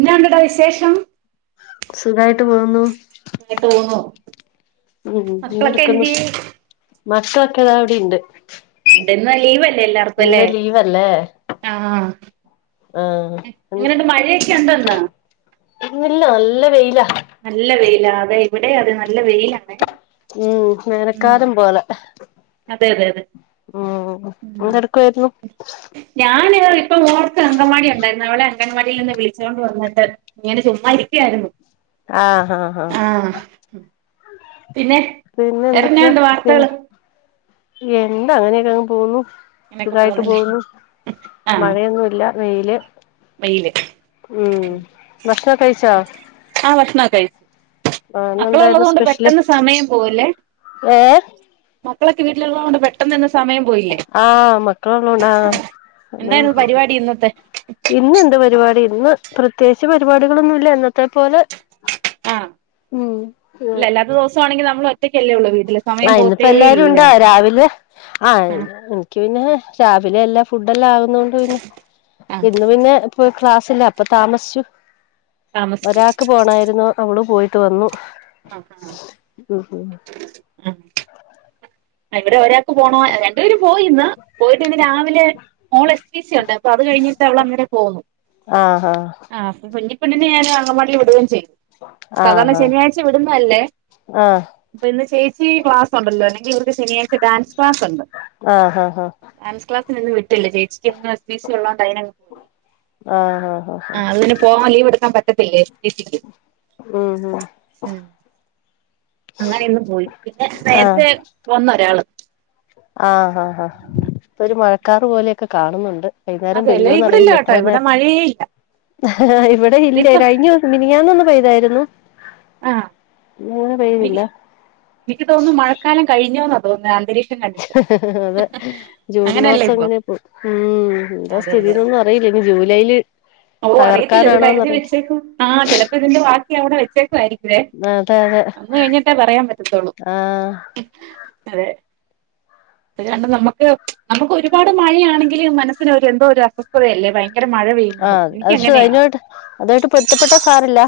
ന്തോണ്ടടാ വിശേഷം സുഖായിട്ട് പോകുന്നു സുഗായിട്ടോന്നു ഉം മക്കളൊക്കെ എന്തെടുക്കുന്നു എന്തെ മക്കളൊക്കെ താവിടിണ്ട് അതിന്ന് ലീവ് അല്ലെ എല്ലർക്കുംല്ലേ ലീവല്ലേ ആ ആഹ് [inaudible] എങ്ങനെയുണ്ട് മഴയൊക്കെ ഉണ്ടോയിന്ന് ഇന്നില്ല നല്ല വെയില നല്ല വെയിലാ അതെ എവിടെ അത് നല്ല വെയിലാണ് ഉം മയക്കാലം പോല അതെ അതെ അതെ ഉം ഉം എന്തെടുക്കുവായിരുന്നു [unintelligible] ഇപ്പം ഓ ക്ക് അങ്കംവാടി ഒണ്ടായിരുന്നു അവളെ അങ്ങനാവാടിയിൽ നിന്ന് വിളിച്ചോണ്ട് വന്നിട്ട് ഇങ്ങനെ ചുമ്മാരിക്കയായിരുന്നു ആഹ് ആഹ ആഹ് പിന്നെ പിന്നെ എന്തൊക്കെയാ ഇടനെയുണ്ട് വാർത്തകള് പിന്നെ എന്താ അങ്ങനെയൊക്കെ അങ്ങ് പോന്നുന്നു അങ്ങനെയൊക്കെ സുഗയിട്ട് പോന്നല്ലേ പോകുന്നു ആഹ് മഴയൊന്നുമല്ല വെയില് വെയില് ഉം ഭക്ഷണം കഴിച്ചാ കൈസ മക്കള ഉള്ളത് കൊണ്ട് സ്പെഷ്യല് പെട്ടെന്ന് സമയം പോവല്ലേ ഏഹ് ക്കളൊക്കെ വീട്ടിൽ ഉള്ളോണ്ട് പെട്ടെന്ന്ന്നെ ആഹ് മക്കളള്ളണ്ടാ സമയം എന്തായിരുന്നു പോ പരിപാടി ഇന്നത്തെ ഇന്ന് എന്ത് പരിപാടി ഇന്ന് പ്രത്യേകിച്ച് പരിപാടികളൊന്നുമല്ല എന്നന്നത്തെ പോലെ ആഹ ഉം അല്ല അല്ലാത്ത ദിവസ ആണെങ്കിൽ നമ്മൾ ഒറ്റക്കല്ലുള്ളൂ വീട്ട ആഹ ഇന്നിപ്പോ എല്ലാരും ഇണ്ടാ രാവിലെ ആഹ ആഹ് പിന്നെ രാവിലെ എല്ലാ ഫു [unintelligible] ആഹ് ഇന്ന് പിന്നെ ഫുൾ ക്ലാസ്സ് [unintelligible] ല്ല അപ്പൊ താമസിച്ചു താമസിച്ചു ഒരാൾക്ക് പോണായിരുന്നു അവള് പോയിട ഇത്ത വന്നു ആഹ ഉം ഉം ആഹ ആഹ ഇവിടെ ഒര പോ രണ്ട പേര് പോയിന്ന് പോയിട്ട് ഇ രാവിലെ എ സ ഉണ്ട് അ അത് കഴിഞ്ഞിട്ട് അവ അങ്ങ പോന്നു ആഹാ പിന്നെ ഞാൻ അങ്ങവാടി വിടുകയും ചെയ്യും സാധാരണ ആഹാ ശനിയാഴ്ച വിടുന്നതല്ലേ ആഹ് ഇപ്പൊ ഇന്ന് ചേച്ചി ക്ലാസ്സുണ്ടല്ലോലേ ജ ശനിയാഴ് ഡാൻസ് ക്ലാസ് ഒണ്ട് ആഹ് ആഹ് ഡാൻസ് ക്ലാസ ട്ട [unintelligible] ചേച്ചിക്ക്ഇന്ന് എസ് ബി സി ഒള്ള പൈനൻ ആഹ് ആഹ് ആഹ് ആ അതിന് പോവാൻ ലീവ് എടു പോകൻ പറ്റത്തില്ലേ ഉം ഉം ഉ അങ്ങനൊന്ന് പോയി പിന്നെ ആഹ് [unintelligible] അടയാളം ആഹ് ആഹ് ആഹ ഒരു മഴ ക്കാറ് പോലെയൊക്കെ കാണുന്നുണ്ട് വൈന്നാരം അതെല്ലേ ഇവിടില്ല പെയ്യോന്ന്റിയില്ല കേട്ടോ എത്ര ഇവിടെ നേരം മഴയേ ഇല്ല ഇവിടെ ഇല്ലേ ഇതിപ്പോ കഴിഞ്ഞൂസം മിനിയാന്നൊന്ന് പെയ് ഇതായിരുന്നു. ആഹ് എനിക്ക് എനിക്ക് തോന്നുന്നു മഴക്കാലം കഴിഞ്ഞൂന്ന് തോന്നുന്നേ അ അതെ ജൂൺ അങ്ങനെയല്ലേ മാസം ഇപ്പൊ അങ്ങനെ ഉം എന്താ സ്ഥിതിന്നൊന്നും അറിയില്ലനി ജൂ ലയില്. അവോ അറിയത്തില്ല ഇത് കരുതി വെച്ചേക്ക ആ ചെലപ്പോ ഇതിന്റെ വാ അവിടെ വെച്ചേക്ക ആരി എ അതെ അതെ അന്ന് കഴിഞ്ഞിട്ടേ പറയാൻ പറ്റത്തുള്ളൂ ആഹ് അതെ അതുകണ്ട് നമുക്ക് നമുക്ക് ഒരുപാട് മഴയാണെങ്കിലും മനസ്സിന് ഒരു എന്തോ ഒരു അസ്വസ്ഥതയല്ലേ ഭയ ഭയങ്കര മഴ പെയ്യുന്നതും. അശ് അയിനോട്ട് അതായിട്ട് പൊരുത്തപ്പെട്ട സാരല്ല.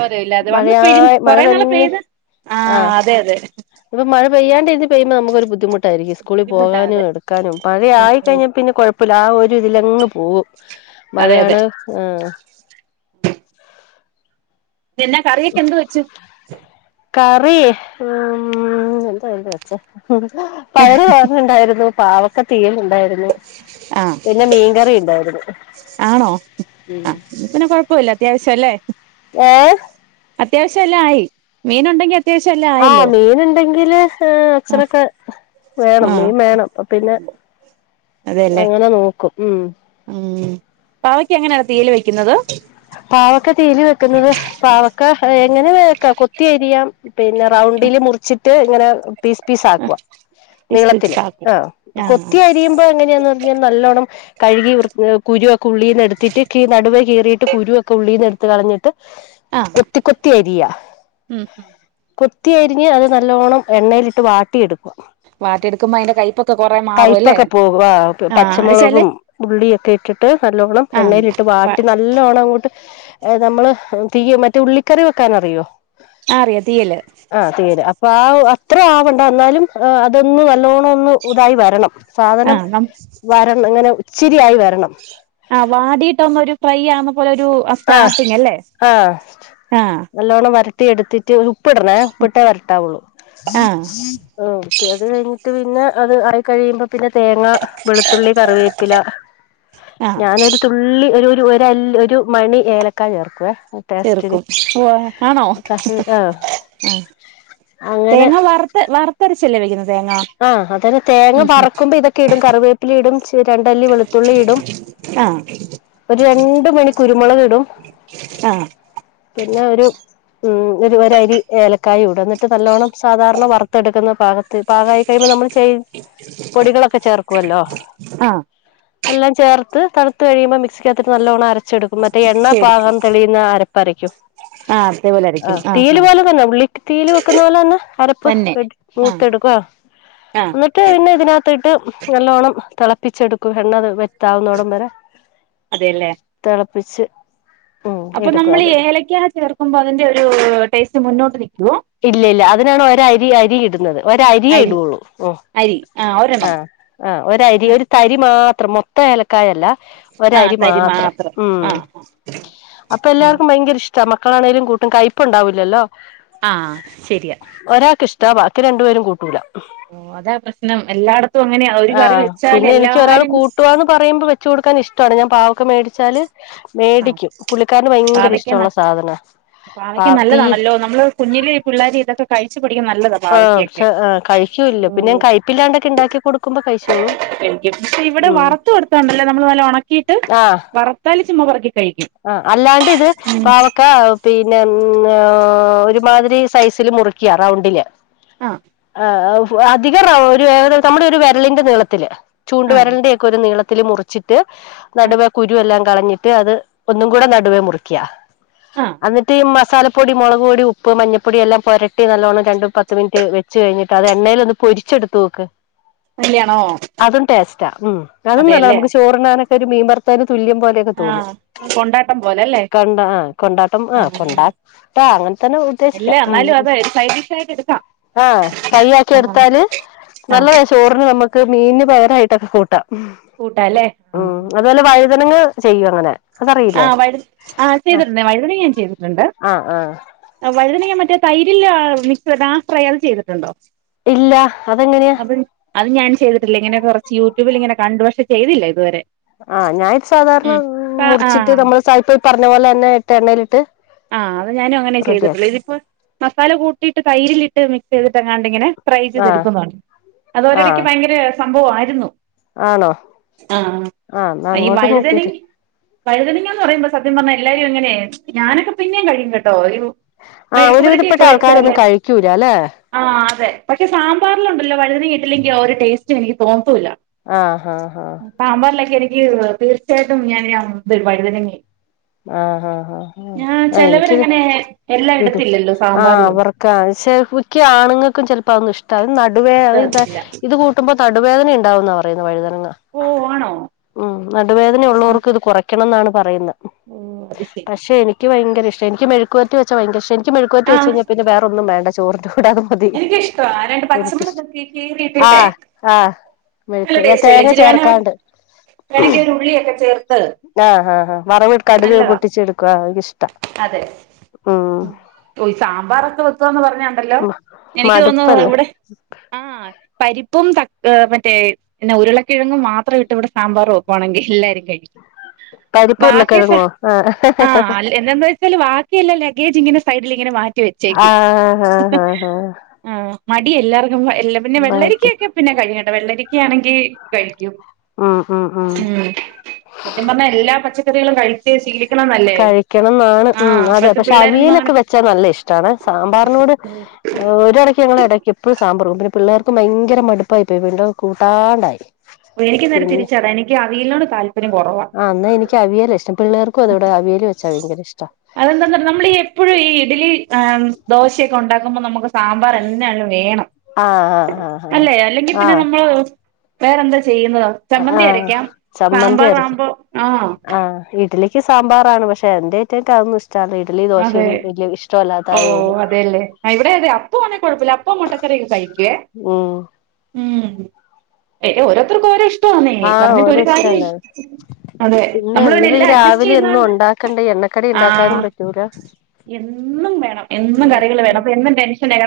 ഓരയില്ലാതെ വന്ന് പെഴ് മഴയായ മഴ കൊറേ നാള് തന്നെ പെയ്ത് ആഹ ആഹ് അതെ അതെ ഇപ്പൊ മഴ പെയ്യാണ്ട ഇ പെയ്യുമ്പോ നമുക്കൊരു ബുദ്ധിമു ട്ടായിരിക്കും. സ്കൂളി ബുദ്ധിമുട്ടാ അതെ പോകാനും എട് ക്കാനും ഉം പഴയായി ഉം കഴിഞ്ഞാ പിന്നെ കൊഴപ്പ പ്പലാ ഒരു ഇതിലങ്ങ് പോവും അതെ അതെ മഴയാണ് ആ എന്നാ കറിയൊക്കെ എന്ത് വെച്ചു? കറി ഉം എന്താ എന്താ വെച്ചേ ഉം പയറ് തോരന്ണ്ടായിരുന്നു. പാവക്ക തീയൽ ഇണ്ടായി രുന്നു ആഹ് പിന്നെ മീൻകറി ഇണ്ടായിരുന്നു. ആണോ? ആഹ്, പിന്നെ കൊഴപ്പല്ല അത്യാവശ്യാ അല്ലേ. ഏ അത്യാവശ്യമെല്ലാം ആയി. മീനു- ണ്ടെങ്കി ആഹ് മീന്, ണ്ടെങ്കില് ഏഹ് ആഹ് അച്‌ഛനൊക്കെ വേണം ആഹ് മീൻ വേണം. അപ്പൊ പിന്നെ അതെല്ലേ അങ്ങനെ നോക്കും. ഉം പാവയ്ക്ക എങ്ങനെയാണ് തീയല് വെയ്ക്കുന്നത്? പാവക്ക തീയല് വെക്കുന്നത് പാവയ്ക്ക എങ്ങനേം വെക്കാം. കൊത്തി അരിയാം, പിന്നെ റൗണ്ടില് മുറിച്ചി ട്ട് ങ്ങനെ പീസ് പീസ് ആക്കുവ. നീളത്തില് ഇസ്പിക്സാക്കും ആഹ്, ആഹ് കൊത്തി അരിയുമ്പോ എങ്ങനെയാന്ന് പറഞ്ഞാൽ നല്ലോണം കഴുകി വൃ കുരുവൊക്കെ ഉള്ളീന്ന് എടുത്തിട്ട് കീ നടുവെ കീറി കുരുവൊക്കെ ഉള്ളീന്ന് എടുത്ത് കളഞ്ഞിട്ട് ആഹ് കൊത്തി കൊത്തി അരിയാ. ഉം ഉം കൊത് കൊത്തിയരിഞ്ഞ് അത് നല്ലോണം എണ്ണയിലിട്ട് വാട്ടിയെടുക് വാട്ടിയെടുക്കുമ്പോ അതിന്റെ കയ്പ്പൊക്കെ കൊറേ മാറും അല്ലേ കൈപ്പൊക്കെ പോവും. ആഹ് ഓക്കെ അത് ചെല പച്ചമുളകും ഉള്ളിയൊക്കെ ഇട്ടിട്ട് നല്ലോണം ആഹ് എണ്ണയിലിട്ട് വാട്ടി ന അങ്ങോട്ട് നമ്മള് തീയ് മറ്റേ ഉള്ളിക്കറി വെക്കാൻ അറിയോ? ആഹ് അറിയാ തീയല്. വാവ് അത്ര ആവണ്ട എന്നാലും അതൊന്ന് നല്ലോണൊന്ന് ഇതായി വരണം. സാധനം, ആഹ് വരണ് ങ്ങനെ ഇച്ചിരിയായി വരണം. ആഹ് വാടീട്ടൊന്നൊരു ഫ്രൈയ്യാവു പോലൊരൂ ആ സ്റ്റാർട്ടിങല്ലേ. ആഹ് ട്ടി എടുത്തിട്ട്, ഉപ്പിടണേ ഉപ്പിട്ടേ വരട്ടാവുള്ളൂ. ആഹ് ആഹ് അത് കഴിഞ്ഞിട്ട് പിന്നേ, അത് ആയി കഴിയുമ്പോ പിന്നെ തേങ്ങ, വെളുത്തുള്ളി, കറിവേപ്പില ആഹ് ഞാനൊരു തുള്ളി ഒരു ഒരല്ലി ഒര് ഒരു മണി ഏലക്കായ ചേർക്കുവേ. ടേസ്റ്റിന് ചേർക്കും. ഉവ്വാ ആണോ? കറി ആഹ് ആഹ് അങ്ങനെ തേങ്ങ വറുത്ത് വറുത്തരച്ചല്ലേ വയ്ക്കുന്നത് ആഹ് അതന്നെ തേങ്ങ വറ്ക്കുമ്പോ ഇതൊക്കെ ഇടും കറിവേപ്പില ഇടും ചെ [unintelligible] രണ്ടല്ലി വെളുത്തുള്ളി ഇടും ആഹ് ഒരു രണ്ട് മണി കുരുമൊളക് ഇടും ആഹ് പിന്നെ ഒരു ഉം ഒരു ഒര് അരി ഏലക്കായ ഇടും എന്നിട്ട് നല്ലോണം സാധാരണ വറുത്തെടുക്കുന്ന പാകത്തിൽ പാകായി കഴിയുമ്പോ നമ്മള് ചെയ്യ് പൊടികളൊക്കെ ചേർക്കുവല്ലോ ആഹ് എല്ലാം ചേർത്ത് തണുത്ത് കഴിയുമ്പോ മിക്സിക്കാത്ത് ഇട്ട് നല്ലോണം അര ച്ചെടുക്കുമ്പത്തെ എണ്ണ ശരി പാകം തെളിയുന്ന അരപ്പരക്കും ആഹ് അതേപോലെ അരക്കും ആഹ് തീയില് പോലെ തന്ന ഉള്ളിയിട്ടിട്ട് തീയില് വെക്കുന്ന പോലെ തന്ന അരപ്പ് തന്നെ എടു ആഹ് മൂത്തെടു ആഹ് ന്നിട്ട് പിന്നെ ഇതിനകത്ത് ത്തിട്ട് നല്ലോണം തിളപ്പിച്ചെടുക്കും എണ്ണ വറ്റി - താവുന്നോടം വരെ അതെല്ലേ തെളപ്പി പിച്ച് അപ്പൊ നമ്മൾ ഏലയ്ക്കാ ചേർക്കുമ്പോ അതിന്റെ ഒരു ടേസ്റ്റ് മുന്നോട്ട് നിക്കുവോ? ഒരു അരിയേ ഇടുള്ളൂ ഉം ആ ഒരെണ്ണം ആഹ് ആഹ് ഒരു അരി ഒരു തരി മാ അത്ര മൊത്ത എലക്കായല്ലാ ഒരു ആഹ് അരി തരി മാത്രം ഉം ആഹ് അപ്പൊ ആഹ് എല്ലാവർക്കും ഭയങ്കര ഇഷ് ച മക്കളാണേലും കൂട്ടും കൈപ്പ് ഉണ്ടാവുല്ലല്ലോ ആഹ് ശരിയാ റ്റ വാക്കി രണ്ട് വരും കൂട്ടൂല്ല അതാ പ്രശ്നം എല്ലായിടത്തും അങ്ങനെയാ ഒരു കറി ആഹ് വെച്ചാല് പിന്നെ എനിക്ക് എല്ലാരും ഇഷ്ടാണ് ഞാൻ പാവക്ക മേടിച്ചാല് ആ മേടിക്കും പുള്ളിക്കാരന് ഭയങ്കര പാവക്ക ഇഷ്ടമുള്ള നല്ല സാധനാ പാ പാവയ്ക്ക തീ നല്ലതാണല്ലോ നമ്മള് കുഞ്ഞിലെ ഇ പിള്ളേർ ഇതൊക്കെ കഴിച്ചു പഠിക്ക്ണ നല്ലതാ ആഹ് പാവയ്ക്കക്കെ പക്ഷെ കഴിക്കൂല്ല പിന്നെ ഉം ഞാൻ കയ്പില്ലാണ്ടൊക്കെ ഉണ്ടാക്കി കൊടുക്കുമ്പോ കഴിച്ചോളും ഇവിടെ ഉം വറത്ത് കൊടുക്കണ്ടല്ലോ നമ്മൾ നല്ല ഉണക്കിയിട്ട് ആഹ് വറത്താൽ ച്ചുമ്മ പറക്കി ആഹ് അല്ലാണ്ട് ഇത് ഉം പാവക്ക പിന്നെ [unintelligible] ഒരുമാതിരി സൈസില് മുറിക്കിയ റൗണ്ടില് ആ ആഹ് ഔ അധികവ ഒരു ഏതരു നമ്മുടെ ഒരു വിരളിന്റെ നീളത്തില് ചൂണ്ട് ആ വെരളിന്റെ ഒകെ ഒരു നീളം ത്തില് മുറിച്ചിട്ട് ആ നടുവേ കുരു എല്ലാം കളഞ്ഞിട്ട് അത് ഒന്നും കൂടെ നടുവേ മുറിക്കിയ ആ അന്നിട്ട് ഇ മ മസാലപ്പൊടി മുളക്പൊടി ഉപ്പ് മഞ്ഞപ്പൊടി എല്ലാം പൊരട്ടി നല്ലോണ്ണം രണ്ടും പത്ത് മിനിറ്റ് വെച്ച് കഴിഞ്ഞിട്ട് അത് എണ്ണയിൽലൊന്ന് പൊരിച്ചെടുത്ത് നോക്ക് അല്ലാണോ അതും ടേസ്റ്റാ ഉം അതും നല്ല അതെയല്ലേ നമുക്ക് ചോറിണാനെ ഒരു മീൻ വർത്തതും തുല്യം പോലെയൊക്കെ ആ തോന്നും കൊണ്ടാട്ടം പോലല്ലേ കൊണ്ട ആ കൊണ്ടാട്ടം ആ കൊണ്ടാട്ട അങ്ങനെ തന്നെ അല്ല ഉദ്ദേശിക്കാം ഉം എന്നാലും അതെ ഒരു സൈഡ് ഡിഷ് ആയിട്ട് എടുക്കാം ആ ആ ഫ്രൈയാക്കിട്ത്താല് ആ നല്ലതാ ചോറിന് നമ ത് മീന് പകരായിട്ടൊക്കെ കൂട്ടാം കൂട്ടാല്ലേ ആ തനങ്ങാ ചെയ്യും അങ്ങനെ അതറിയില്ലേ ആഹ് വഴ്‌ ആഹ് അത് ആ ചെയ്തിട്ടുണ്ട് വഴുതനി ഞാൻ ചെയ്തിട്ടുണ്ട് ആ ആ വഴുതനി ഞാൻ മ മറ്റേ തൈരില്ല [unintelligible] ആ ഫ്രൈ അത് ചെയ്തിട്ടുണ്ടോ ഇല്ല അതെങ്ങനെയാ അത് അത് [unintelligible] ഇങ്ങനെ കൊറച്ച് യൂട്യൂബിലിങ്ങനെ കണ്ട് പക്ഷെ ചെയ്തില്ല ഇതുവരെ ആഹ് ഞാൻ ഇത് സാധാരണ ഉം മുറി ച്ചിട്ട് ആഹ് നമ്മള് സായിപ്പേ പറഞ്ഞ പോലെ തന്നെ ഇട്ട എണ്ണേലിട്ട് ആഹ് അത് ഞാനും അങ്ങനെയാ ചെയ്തിട്ടുള്ളേ ഇതിപ്പോ മസാല കൂട്ടിയിട്ട് തൈരിലിട്ട് മി ചെയ്തിട്ടങ്ങാണ്ട് ഇങ്ങനെ ട്രൈ ചെയ്ത് ആഹ് എടുക്കുന്നൊണ്ട് അത് ഒരടിക്ക് ആഹ് ഭയങ്കര സംഭവം ആയിരുന്നു ആണോ ആഹ് എന്നാ ഈ അങ്ങോട്ട് നോക്കീട്ട് വഴുതനങ്ങ എന്ന് പറയുമ്പോ സത്യം പറഞ്ഞാ എല്ലാവരും എങ്ങനെ ഞാനൊക്ക പിന്നേം കഴിക്കും കേട്ടോ ഓരു ആഹ് മെഴുക്ക് ഒരുവിധപ്പെട്ട പുരട്ടിയൊക്കെ ആൾക്കാരൊന്നും വെച്ചാല് കഴിക്കൂല അല്ലെ ആഹ് അതെ പക്ഷെ സാമ്പറിലൊണ്ടല്ലോ വഴുത വീട്ടിലും [unintelligible] ഒരു ടേസ്റ്റ് എനിക്ക് തോന്നത്തൂല്ല ആഹ് ആഹ് ആഹ് പാമ്പാറിലൊക്കെ എനിക്ക് തീർച്ചയായിട്ടും ഞാൻ ഇനി അ ഇതെടു വഴുതനി ഇനി ആഹ് ഹ ഹ മ്ഹ് ആഹ് എനിക്കിത് ചിലവരങ്ങനെ എല്ലാം ഇടു ഇടത്തില്ലല്ലോ ആഹ് സാമ്പാറിലൊന്നും അവർക്ക് [unintelligible] ആണുങ്ങക്കും ചെലപ്പോം അതൊന്നും ഇഷ്ടവ് ഈ ന അത് വേറെ എന്താ ഇഷ്ടല്ല ഇത് കൂട്ടു [unintelligible] നടുവേദന ഇണ്ടാവൂന്നാ പറയുന്നേ വഴുത ആഹ് ഓ ആണോ ഉം നടുവേദന ഉള്ളോർക്ക് ഇത് കൊറക്ക ക്കണംന്നാണ് പറയുന്ന ഓ അത് ശരി പക്ഷെ എനിക്ക് ഭയങ്കര ഇഷ് ക്ഷേ എനിക്ക് മെഴുക്കു പെരട്ടി വെച്ച ഭയങ്കര ക്ഷേ എനി [unintelligible] മെഴുക്കു പെരട്ടി വച്ച് കഴിഞ്ഞാ പിന്നെ വേറൊന്നും വേ ചോറ്ത്തു എനിക്കിഷ്ട്ടമാ രണ്ട് പച്ചമുളക് ക്കി കീറിട്ടിട്ടെ ആഹ് ആഹ് നല്ല മെഴുക്ക് ഞാൻ ടേസ്റ്റ്ല്ലേ തേങ്ങ ഇച്ചിരി വേണെ ചേർക്കാണ്ട് വേണെങ്കി ഒരുള്ളിയൊക്കെ ചേർത്ത് ആഹ് ആഹ് ആഹ് വറവ് കട്ക് നല്ലതാ പൊട്ടിച്ചെടുക്ക്വു എനിക്കിഷ്ടാ അതെ ഉം ഞണ്ടല്ലോ എനിക്ക് തോന്നുന്നു മടുപ്പല്ലേ ഇവിടെ ആഹ് പരിപ്പും ത മറ്റേ പിന്നെ ഉരുളക്കിഴങ്ങും മാത്രം ഇട്ട് ഇവിടെ സാമ്പാറും വെക്കുവാണെങ്കി എല്ലാരും കഴിക്കും പരിപ്പും ബാക്കി സ ഉരുളക്കിഴങ്ങോ ആഹ് ആ എന്താന്ന് വെച്ചാല് ബാക്കിയല്ല ലഗേജ് ഇങ്ങനെ സൈഡിലിങ്ങനെ വ ആഹ് ആ ആഹ് ആഹ് ആഹ് ആ മടി എല്ലാർ നുമ്മ എല്ല പിന്നെ ആഹ് വെള്ളരിക്കഒക്കെ പിന്നെ കഴിഞ്ഞ വെള്ളരിക്ക ആണെങ്കി കഴിക്കും ഉം ഉം ഉം മ് സത്യം പറഞ്ഞ‌ എല്ല പച്ച ച്ചക്കറികളും കഴി കഴിക്കണംന്നാണ് മ് ആഹ് അതെ ഇപ്പഴത്തെ പക്ഷെ പിള്ളേരൊന്നും അങ്ങനെ അവിയലൊക്കെ വെച്ചാ നല്ല ഇഷ്ടാണ് സാമ്പാറിനോട് ഒരെട ഞങ്ങളടയ്ക്ക് എപ്പഴും സാമ്പറും പിന്നെ പിള്ളേർക്ക് ഭയങ്കര മടുപ്പായി പോയി വിണ്ടും കൂട്ടാണ്ടായി ഒ എനിക്ക് നേരെ പിന്നെ തിരിച്ചത എനിക്ക് അ വീൽനോട് താൽ ആ എന്നാ എനിക്ക് അവിയല ഇഷ്ടം പിള്ളേർക്കും അതവിടെ അവിയല് വെച്ചാ ഭയങ്കര ഇഷ്ടാ. ആ ദോശയൊക്കെ ഉണ്ടാക്കുമ്പം നമുക്ക് സാമ്പാർ എന്നയലും വേണം. ആഹ് ആഹ് അല്ലേ അല്ലെങ്കി ആഹ് പിന്നെ ആഹ് നമ്മള് വേറെ എന്ത ചെയ്യുന്നത ആഹ് ചമ്മന്തി ആഹ് അരക്കാം. ചമ്മന്തി സാമ്പാറാമ്പോ ആഹ്. ക്ക് സാമ്പാറാണ്. പക്ഷെ എന്റെ അയിറ്റകക്ക് അതൊന്നും ഇഷ് അതെ ഓ ആയോണ്ട് അതേല്ലേ ആഹ് ഇവിടെ അതെ അപ്പൊ ആന്നെ കുഴ്പ്പല്ല അപ്പോം മൊട്ടക്കറ്യൊക്കെ കഴിക്ക്വേ ഉം ഉം ഏ ഓരോ ക്കോരൊ ഇഷ്ടവാന്നെ ആഹ് പറഞ്ഞിട്ട് ഓരോ ഒരു കാര്യം ഇഷ്ടല്ല ഇ അതെ ഇന്ന് നമ്മള് പിന്നെ എന്ത് ഈ എല്ലാം രാവിലെ എന്നും അഡ്ജസ്റ്റെയ്യുന്നോണ്ട് ഉണ്ടാക്കണ്ടേ എണ്ണക്കടി ഉണ്ടാക്കാനും ആഹ് പറ്റൂല എന്നും വേണം എന്നും കറികള് വേണം ഉം അപ്പ എന്നും ടെൻഷനായി കാര്ണ